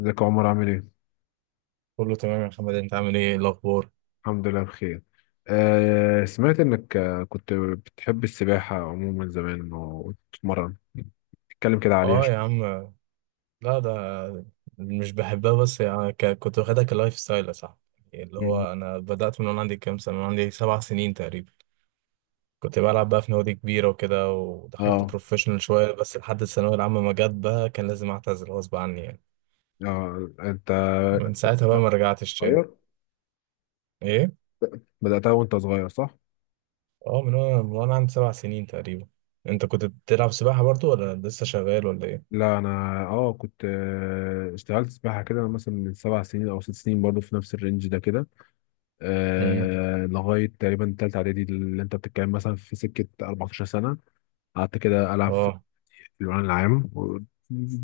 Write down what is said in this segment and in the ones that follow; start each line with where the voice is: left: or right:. left: ازيك يا عمر عامل ايه؟
right: كله تمام يا محمد، انت عامل ايه؟ إيه الاخبار؟
left: الحمد لله بخير. سمعت انك كنت بتحب السباحة عموما زمان وتتمرن. اتكلم كده عليها
right: اه يا
left: شوية.
right: عم. لا ده مش بحبها، بس يعني كنت واخدها كلايف ستايل يا صاحبي. يعني اللي
left: مم.
right: هو انا بدأت من وانا عندي كام سنة، من عندي 7 سنين تقريبا. كنت بلعب بقى في نوادي كبيرة وكده، ودخلت
left: اه
right: بروفيشنال شوية، بس لحد الثانوية العامة ما جت بقى كان لازم اعتزل غصب عني يعني.
left: انت.
right: من ساعتها بقى
left: لا،
right: ما رجعتش تاني.
left: صغير،
right: ايه؟
left: بدأتها وانت صغير صح؟
right: اه، من وانا عندي 7 سنين تقريبا. انت كنت بتلعب سباحة برضو ولا لسه شغال ولا ايه؟
left: لا انا، اه كنت اشتغلت سباحة كده مثلا من سبع سنين او ست سنين برضو في نفس الرينج ده كده.
right: امم.
left: آه لغاية تقريبا تالتة اعدادي اللي انت بتتكلم مثلا في سكة 14 سنة، قعدت كده العب في
right: اه
left: الأمن العام.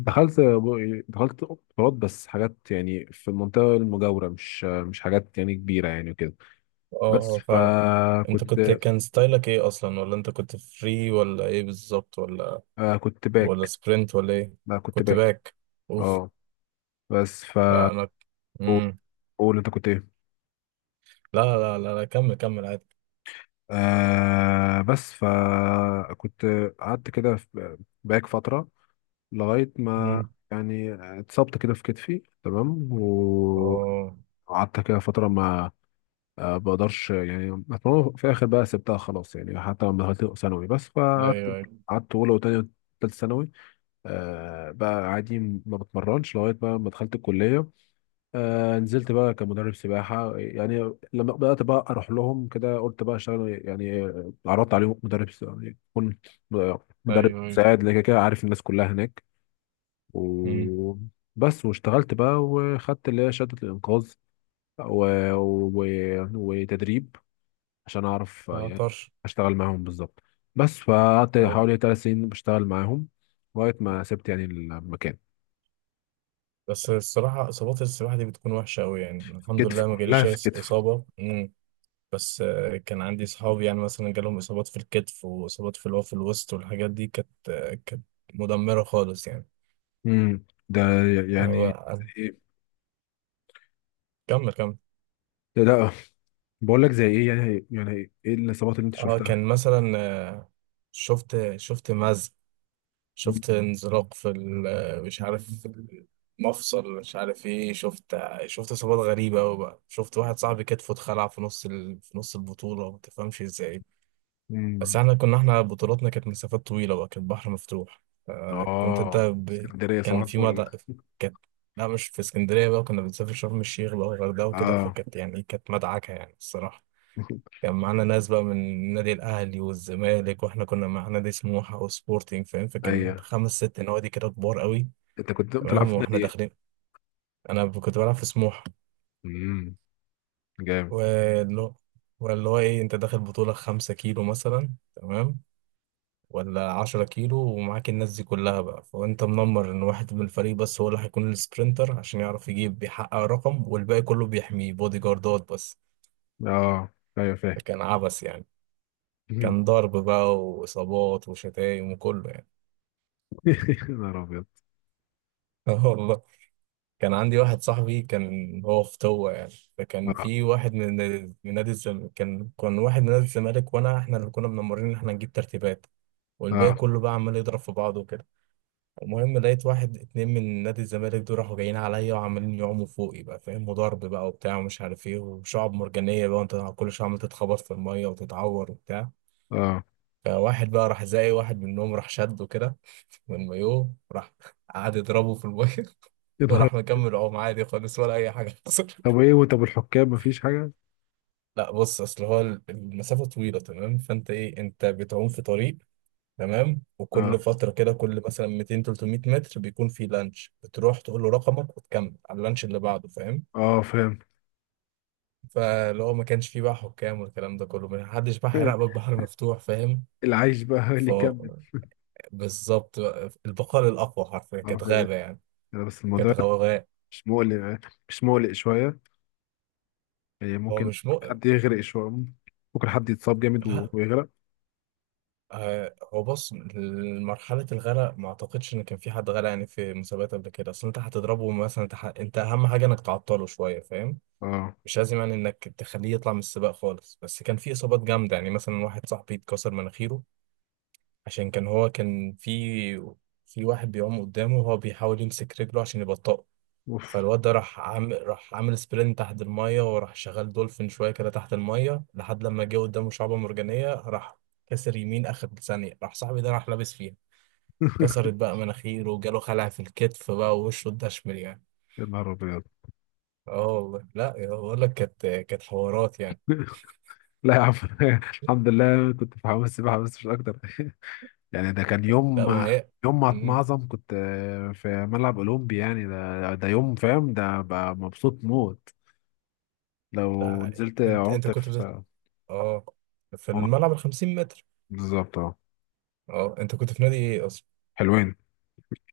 left: دخلت دخلت اختبارات بس حاجات يعني في المنطقة المجاورة، مش حاجات يعني كبيرة يعني وكده.
right: اه
left: بس
right: اه فاهم. انت كنت،
left: فكنت
right: كان ستايلك ايه اصلا؟ ولا انت كنت فري ولا ايه بالظبط؟ ولا
left: كنت
right: ولا
left: باك.
right: سبرنت ولا ايه؟
left: آه، كنت
right: كنت
left: باك
right: باك. اوف.
left: اه بس ف،
right: لا انا.
left: قول،
right: امم.
left: قول انت كنت ايه.
right: لا كمل كمل عادي.
left: آه بس فكنت قعدت كده في باك فترة لغاية ما
right: امم.
left: يعني اتصبت كده في كتفي تمام.
right: اه.
left: وقعدت كده فترة ما، بقدرش يعني أتمنى. في الآخر بقى سبتها خلاص يعني، حتى لما دخلت ثانوي. بس فقعدت،
right: ايوه ايوه
left: أولى وتانية وتالتة ثانوي. آه بقى عادي، ما بتمرنش لغاية بقى ما دخلت الكلية. آه نزلت بقى كمدرب سباحة يعني. لما بدأت بقى أروح لهم كده قلت بقى أشتغل يعني. عرضت عليهم يعني أكون مدرب
right: ايوه ايوه
left: مساعد، لكن كده عارف الناس كلها هناك.
right: امم.
left: و بس، واشتغلت بقى وخدت اللي هي شهادة الإنقاذ و... و... وتدريب عشان اعرف
right: اه
left: يعني
right: طرش.
left: اشتغل معاهم بالظبط. بس فقعدت
right: اه،
left: حوالي ثلاث سنين بشتغل معاهم لغايه ما سبت يعني المكان.
right: بس الصراحه اصابات السباحه دي بتكون وحشه قوي يعني، الحمد
left: كتف،
right: لله ما
left: كلها
right: جاليش أي
left: في كتف.
right: اصابه. امم. بس كان عندي صحابي يعني مثلا جالهم اصابات في الكتف واصابات في اللي هو في الوسط، والحاجات دي كانت، كانت مدمره خالص يعني.
left: ده
right: هو.
left: يعني. إيه؟
right: كمل كمل.
left: لا بقول لك زي ايه يعني، يعني ايه الاصابات اللي انت
right: اه
left: شفتها.
right: كان مثلا، شفت مزق، شفت انزلاق في مش عارف في المفصل، مش عارف ايه، شفت، شفت اصابات غريبه قوي بقى. شفت واحد صاحبي كتفه اتخلع في في نص البطوله، ما تفهمش ازاي. بس
left: مم.
right: احنا كنا، احنا بطولاتنا كانت مسافات طويله بقى، كانت بحر مفتوح. آه، كنت انت
left: اه
right: ب...
left: اسكندرية صباح
right: كان في
left: الفل.
right: مدى، كانت. لا مش في اسكندريه بقى، كنا بنسافر شرم الشيخ بقى والغردقه وكده،
left: اه
right: فكانت يعني كانت مدعكه يعني الصراحه. كان معانا ناس بقى من النادي الأهلي والزمالك، وإحنا كنا مع نادي سموحة وسبورتنج، فاهم؟ فكان
left: ايوه.
right: خمس ست نوادي كده كبار قوي.
left: انت كنت بتلعب
right: تمام،
left: في نادي
right: وإحنا
left: ايه؟
right: داخلين، أنا كنت بلعب في سموحة.
left: امم، جامد.
right: واللي هو، واللي هو إيه، أنت داخل بطولة 5 كيلو مثلا، تمام، ولا 10 كيلو، ومعاك الناس دي كلها بقى، فأنت منمر إن واحد من الفريق بس هو اللي هيكون السبرينتر عشان يعرف يجيب، بيحقق رقم، والباقي كله بيحميه بودي جاردات بس.
left: اه ايوه فاهم.
right: فكان عبث يعني، كان ضرب بقى وإصابات وشتايم وكله يعني.
left: يا نهار ابيض.
right: والله. كان عندي واحد صاحبي كان هو في طوة يعني. فكان
left: اه
right: في واحد من، من نادي الزمالك، كان كان واحد من نادي الزمالك، وانا احنا اللي كنا منمرين ان احنا نجيب ترتيبات، والباقي
left: اه
right: كله بقى عمال يضرب في بعضه وكده. المهم لقيت واحد اتنين من نادي الزمالك دول راحوا جايين عليا وعمالين يعوموا فوقي بقى، فاهم؟ وضرب بقى وبتاع ومش عارف ايه، وشعب مرجانية بقى، وانت كل شوية عمال تتخبط في المية وتتعور وبتاع.
left: اه
right: فواحد بقى راح، زي واحد منهم راح شده كده من المايوه، راح قعد يضربه في المية،
left: يا نهار.
right: وراح مكمل عوم عادي خالص ولا اي حاجه حصل.
left: طب ايه، وطب الحكام مفيش حاجة؟
right: لا بص، اصل هو المسافه طويله، تمام، فانت ايه، انت بتعوم في طريق، تمام، وكل
left: اه
right: فتره كده، كل مثلا 200 300 متر بيكون في لانش، بتروح تقول له رقمك وتكمل على اللانش اللي بعده، فاهم؟
left: اه فاهم.
right: فلو ما كانش فيه بقى حكام والكلام ده كله، ما حدش بقى هيراقبك، بحر مفتوح، فاهم؟
left: العيش بقى هو اللي
right: ف
left: يكمل.
right: بالظبط بقى، البقاء الاقوى حرفيا، كانت
left: حرفيا.
right: غابه يعني،
left: أنا بس
right: كانت
left: الموضوع
right: غوغاء.
left: مش مقلق يعني، مش مقلق شوية يعني.
right: هو
left: ممكن
right: مش مؤ
left: حد يغرق شوية، ممكن حد يتصاب جامد
right: لا،
left: ويغرق.
right: هو بص، مرحلة الغرق ما اعتقدش ان كان في حد غرق يعني في مسابقات قبل كده. اصل انت هتضربه مثلا، انت اهم حاجة انك تعطله شوية، فاهم؟
left: اه
right: مش لازم يعني انك تخليه يطلع من السباق خالص، بس كان في اصابات جامدة يعني، مثلا واحد صاحبي اتكسر مناخيره، عشان كان هو كان في، في واحد بيعوم قدامه وهو بيحاول يمسك رجله عشان يبطئه،
left: اوف.
right: فالواد ده راح عامل سبرنت تحت المية، وراح شغال دولفين شوية كده تحت المية، لحد لما جه قدامه شعبة مرجانية، راح كسر يمين آخر ثانية، راح صاحبي ده راح لابس فيها. كسرت بقى مناخيره وجاله خلع في الكتف بقى ووشه اتدشمل يعني.
left: يا نهار ابيض.
right: اه والله، لا يا- بقول لك كانت كانت حوارات يعني.
left: لا يا عم. الحمد لله كنت في حمام السباحة بس مش أكتر. يعني ده كان يوم،
right: لا ما هي.
left: يوم ما
right: مم.
left: اتمعظم. كنت في ملعب أولمبي يعني. ده ده يوم فاهم، ده بقى مبسوط موت. لو
right: لا
left: نزلت
right: انت،
left: عمت في
right: اه في الملعب ال 50 متر.
left: بالظبط اه.
right: اه انت كنت في نادي ايه اصلا؟
left: حلوين،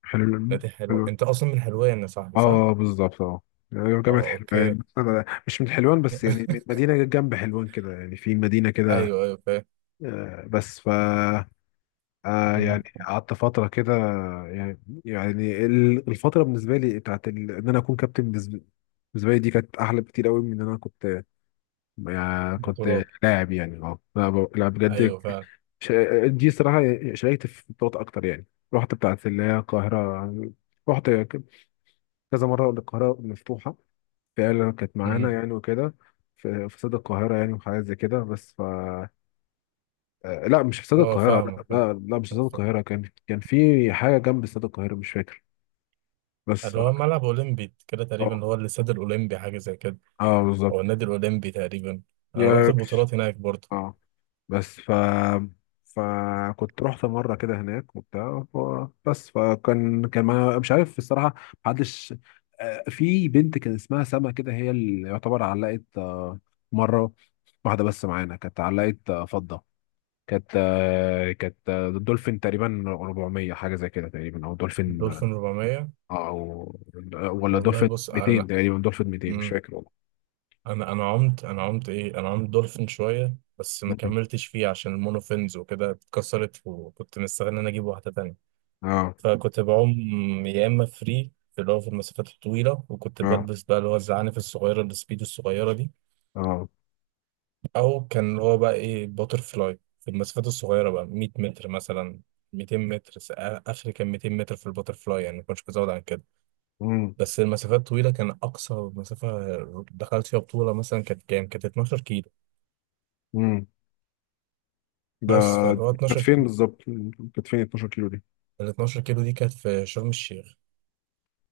left: حلو
right: نادي حلو،
left: حلو.
right: انت اصلا من حلوان يا صاحبي صح؟
left: اه بالظبط اه، جامعة
right: اه اوكي.
left: حلوان. أنا مش من حلوان بس يعني من مدينة جنب حلوان كده، يعني في مدينة كده.
right: ايوه فاهم.
left: بس ف
right: امم.
left: يعني قعدت فترة كده يعني، يعني الفترة بالنسبة لي بتاعت إن أنا أكون كابتن. بالنسبة لي دي كانت أحلى بكتير قوي من إن أنا كنت، يعني كنت
right: بطولات.
left: لاعب يعني. اه لا بجد.
right: ايوه فعلا.
left: ش... دي صراحة، شاركت في بطولات أكتر يعني. رحت بتاعت اللي هي القاهرة. رحت ك- كذا مرة القاهرة مفتوحة فعلا كانت معانا
right: امم.
left: يعني وكده. في استاد القاهرة يعني وحاجات زي كده. بس ف لا مش في استاد
right: اه
left: القاهرة،
right: فاهمك
left: لا
right: فاهم.
left: لا, لا مش في استاد القاهرة. كان في حاجة جنب استاد القاهرة مش فاكر. بس
right: اللي هو
left: ف-
right: ملعب اولمبي كده
left: اه
right: تقريبا، هو الاستاد الاولمبي حاجه زي كده،
left: اه
right: او
left: بالظبط.
right: النادي الاولمبي تقريبا. انا رحت
left: يا مش-
right: البطولات هناك برضه.
left: اه. بس ف، فكنت رحت مره كده هناك وبتاع بس فكان، كان ما مش عارف الصراحه، محدش. في بنت كان اسمها سما كده، هي اللي يعتبر علقت مره واحده بس معانا، كانت علقت فضه. كانت دولفين تقريبا 400 حاجه زي كده تقريبا، او دولفين
right: الدولفين 400.
left: او ولا
right: والله
left: دولفين
right: بص
left: 200
right: انا.
left: تقريبا، دولفين 200 مش
right: امم.
left: فاكر والله.
right: انا عمت، انا عمت ايه انا عمت دولفين شويه بس ما
left: مم.
right: كملتش فيه عشان المونوفينز وكده اتكسرت، وكنت مستني ان انا اجيب واحده تانية.
left: اه
right: فكنت بعوم يا اما فري في اللي هو في المسافات الطويله، وكنت
left: اه
right: بلبس بقى اللي هو الزعانف الصغيره، السبيدو الصغيره دي،
left: اه.
right: او كان اللي هو بقى ايه باتر فلاي في المسافات الصغيره بقى، 100 متر مثلا، 200 متر، اخر كان 200 متر في الباتر فلاي، يعني ما كنتش بزود عن كده.
left: مم.
right: بس المسافات الطويله كان اقصى مسافه دخلت فيها بطوله مثلا كانت كام، كانت 12 كيلو.
left: مم. ده
right: بس فاللي هو
left: كانت
right: 12،
left: فين بالظبط، كانت فين 12 كيلو دي؟
right: ال 12 كيلو دي كانت في شرم الشيخ.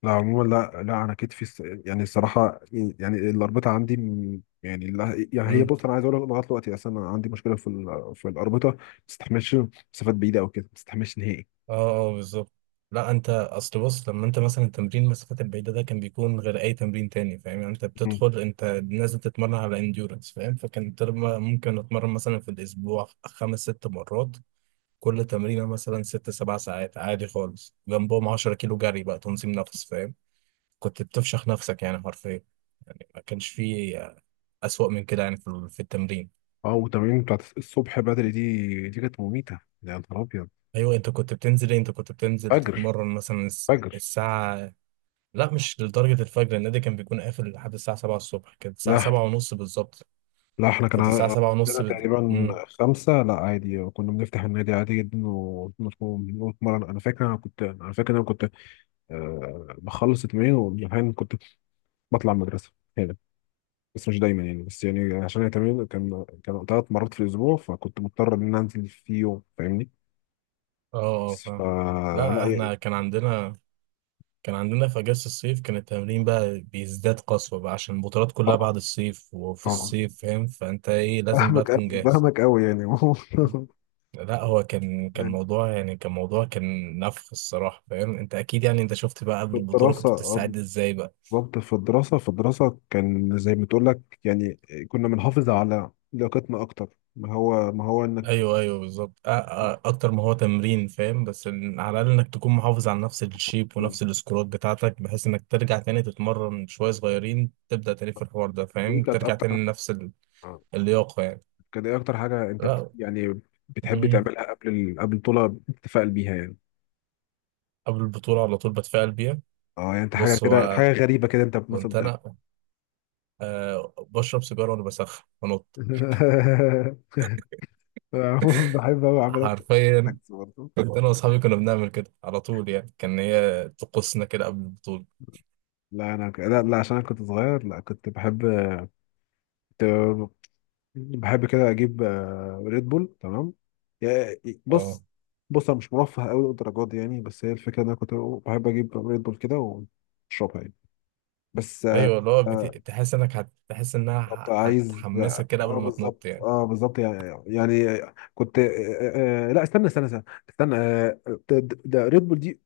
left: لا عموما لا لا انا يعني الصراحه يعني الاربطه عندي يعني لا يعني هي،
right: إمم.
left: بص انا عايز اقول لك لغايه دلوقتي. اصل انا عندي مشكله في الاربطه، ما تستحملش مسافات بعيده او كده، ما تستحملش نهائي.
right: اه اه بالظبط. لا انت اصل بص، لما انت مثلا تمرين المسافات البعيده ده كان بيكون غير اي تمرين تاني، فاهم؟ يعني انت
left: مم.
right: بتدخل، انت نازل تتمرن على انديورنس، فاهم؟ فكان ممكن اتمرن مثلا في الاسبوع خمس ست مرات، كل تمرينه مثلا ست سبع ساعات عادي خالص، جنبهم 10 كيلو جري بقى، تنظيم نفس، فاهم؟ كنت بتفشخ نفسك يعني حرفيا. يعني ما كانش فيه أسوأ من كده يعني في في التمرين.
left: اه، والتمارين بتاعت الصبح بدري دي، كانت مميته يا نهار ابيض.
right: أيوة، أنت كنت بتنزل إيه؟ أنت كنت بتنزل
left: فجر
right: تتمرن مثلا
left: فجر.
right: الساعة؟ لا مش لدرجة الفجر، النادي كان بيكون قافل لحد الساعة 7 الصبح، كانت الساعة
left: لا
right: 7:30 بالظبط.
left: لا احنا
right: كنت الساعة 7:30
left: عندنا تقريبا
right: مم.
left: خمسة. لا عادي كنا بنفتح النادي عادي جدا ونتمرن. انا فاكر انا كنت، أه بخلص التمرين، واحيانا كنت بطلع المدرسه هنا، بس مش دايما يعني. بس يعني عشان التمرين كان ثلاث مرات في الاسبوع، فكنت مضطر ان أنا انزل في يوم فاهمني.
right: اه اه
left: ف،
right: فاهم.
left: لا
right: لا
left: يعني.
right: احنا كان عندنا، كان عندنا في أجازة الصيف كان التمرين بقى بيزداد قسوة بقى، عشان البطولات كلها
left: طبعا
right: بعد الصيف وفي
left: طبعا.
right: الصيف، فاهم؟ فأنت ايه، لازم بقى تكون جاهز.
left: فاهمك قوي يعني.
right: مم. لا هو كان، كان
left: يعني
right: موضوع يعني، كان موضوع كان نفخ الصراحة، فاهم؟ انت اكيد يعني انت شفت بقى قبل
left: في
right: البطولة
left: الدراسه
right: كنت بتستعد ازاي بقى.
left: بالظبط. في الدراسه كان زي ما تقول لك يعني. كنا بنحافظ على لياقتنا اكتر. ما هو انك
right: ايوه بالظبط، اكتر ما هو تمرين، فاهم؟ بس إن على الاقل انك تكون محافظ على نفس الشيب ونفس السكورات بتاعتك، بحيث انك ترجع تاني تتمرن شويه صغيرين تبدا تاني في الحوار ده،
left: دي
right: فاهم؟
left: كانت
right: ترجع
left: اكتر.
right: تاني لنفس اللياقه يعني.
left: كان ايه اكتر حاجه انت
right: لا.
left: يعني بتحب
right: مم.
left: تعملها قبل البطوله بتتفائل بيها يعني؟
right: قبل البطوله على طول بتفائل بيها.
left: اه يعني انت حاجه
right: بص
left: كده،
right: هو،
left: حاجه غريبه كده انت مثلا
right: كنت
left: بتعمل.
right: انا، أه بشرب سيجاره وانا بسخن بنط.
left: عموما بحب أوي أعملها في
right: حرفيا،
left: عكس برضه.
right: كنت انا واصحابي كنا بنعمل كده على طول يعني، كان هي طقوسنا كده قبل البطوله.
left: لا عشان انا كنت صغير. لا كنت بحب كنت بحب كده اجيب ريد بول تمام. يا-
right: اه
left: بص، انا مش مرفه قوي للدرجات دي يعني، بس هي الفكره ان انا كنت بحب اجيب ريد بول كده واشربها يعني. بس
right: ايوه،
left: آه،
right: تحس انك تحس انها
left: بالظبط عايز.
right: هتحمسك كده قبل
left: اه
right: ما تنط
left: بالظبط
right: يعني.
left: اه بالظبط يعني. يعني كنت لا، استنى آه ده, ريد بول دي،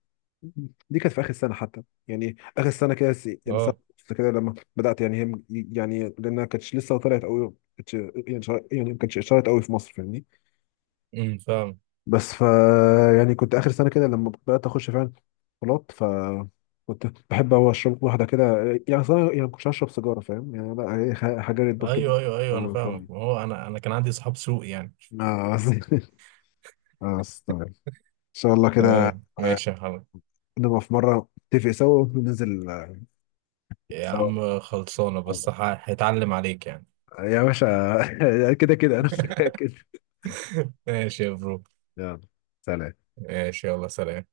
left: دي كانت في اخر السنه حتى يعني. اخر السنه كده يعني سنه
right: اه.
left: ونص كده لما بدات يعني هي، يعني لانها كانتش لسه طلعت قوي كانتش يعني يعني ما كانتش اشتهرت قوي في مصر فاهمني.
right: فاهم.
left: بس ف، يعني كنت اخر سنه كده لما بدات اخش فعلا بلاط. ف كنت بحب هو اشرب واحده كده يعني، صراحه يعني ما كنتش هشرب سيجاره فاهم يعني. لا هي حاجه ريد بول كده.
right: ايوه انا فاهمك، ما هو انا كان عندي صحاب سوء يعني.
left: اه اه استنى. ان شاء الله كده
right: تمام ماشي يا حبيبي.
left: نبقى في مره نتفق سوا وننزل
right: يا
left: سوا.
right: عم خلصانه، هيتعلم عليك يعني.
left: يا باشا. كده كده انا متاكد.
right: ماشي يا برو.
left: يلا سلام.
right: ماشي يلا سلام.